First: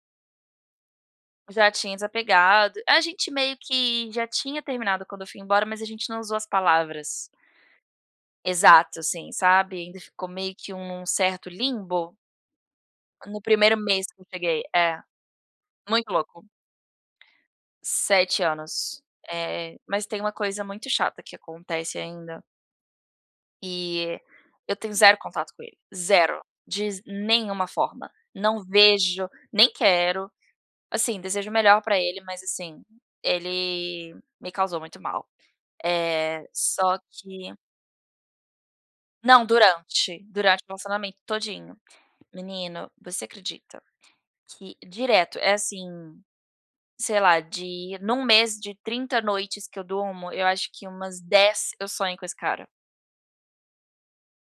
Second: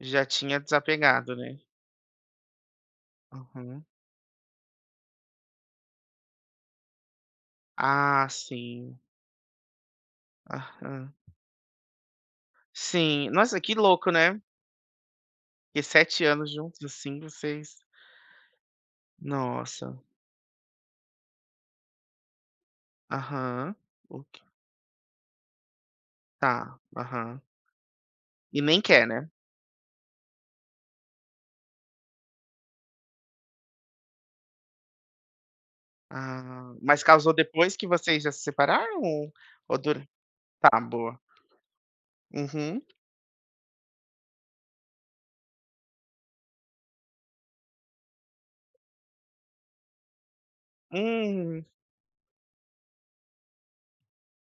Já tinha desapegado, né. Já tinha desapegado. A gente meio Uhum. que já tinha terminado quando eu fui embora, mas a gente não usou as palavras Ah, sim. exato, assim, sabe. Ainda ficou meio que um num Aham. certo limbo. Sim. No Nossa, que 1º mês louco. que eu né. cheguei. É, Que muito 7 louco. anos juntos, assim, vocês 7 anos. Eh, Nossa. mas tem uma coisa muito chata que acontece ainda. Aham, E o qu eu tenho 0 contato com ele, 0, Tá. diz Aham. nenhuma forma, E não nem quer, né. vejo, nem quero. Assim, desejo o melhor para ele, mas, assim, ele me causou muito mal. Eh, Ah. só Mas causou que depois que vocês já se separaram ou Não, ou dura? durante, durante o Tá, relacionamento boa. todinho. Uhum. Menino, você acredita que direto, é, assim, sei lá, de em um mês de 30 noites que eu durmo, eu acho que umas Hum. 10 eu sonho com esse cara.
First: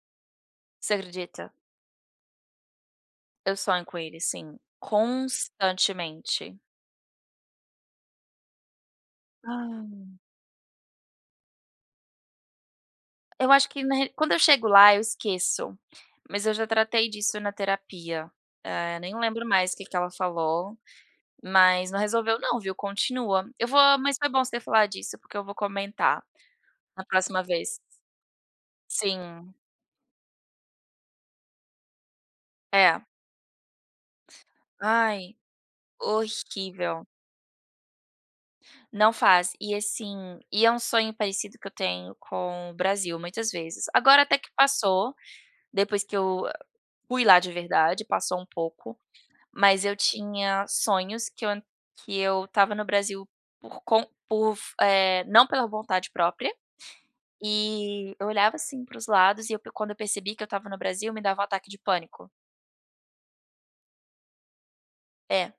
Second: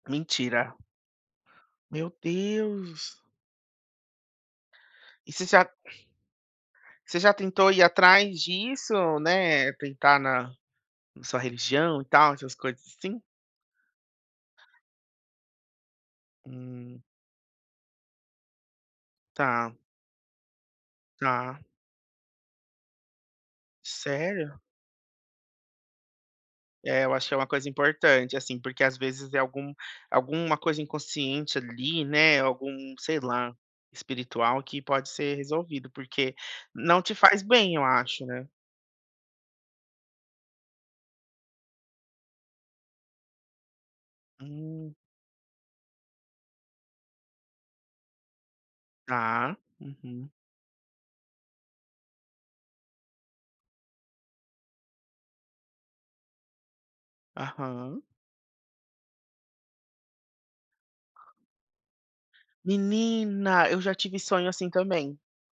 Mentira. Você acredita. Meu Deus! Eu sonho com ele sim, E você já constantemente. Você já tentou ir atrás disso? Né, Hã. tentar na na sua religião e tal, essas coisas, assim? Eu acho que na re quando eu chego lá eu esqueço. Mas eu já Hum. tratei disso na terapia, eh, nem lembro mais Tá. o que que ela falou, Tá. mas não resolveu não viu, continua. Eu vou mas foi bom Sério? você falar disso porque eu vou comentar, É, na eu acho que é próxima uma coisa vez. importante, assim, porque às vezes é Sim. algum alguma coisa inconsciente ali, né, algum, É. sei lá, espiritual que pode ser Ai, resolvido, porque não horrível. te faz bem eu acho, né. Não faz. E, assim, e é um sonho parecido que eu tenho com o Brasil muitas vezes. Agora até que Hum. passou, depois que eu fui lá de verdade, passou um pouco, Tá. mas eu Uhum. tinha sonhos que eu que eu estava no Brasil por com por f eh, não pela vontade própria, Aham. e eu olhava assim para os lados e eu pro quando eu percebi que eu estava no Brasil me dava um ataque de pânico. Menina, eu já tive sonho assim também. É.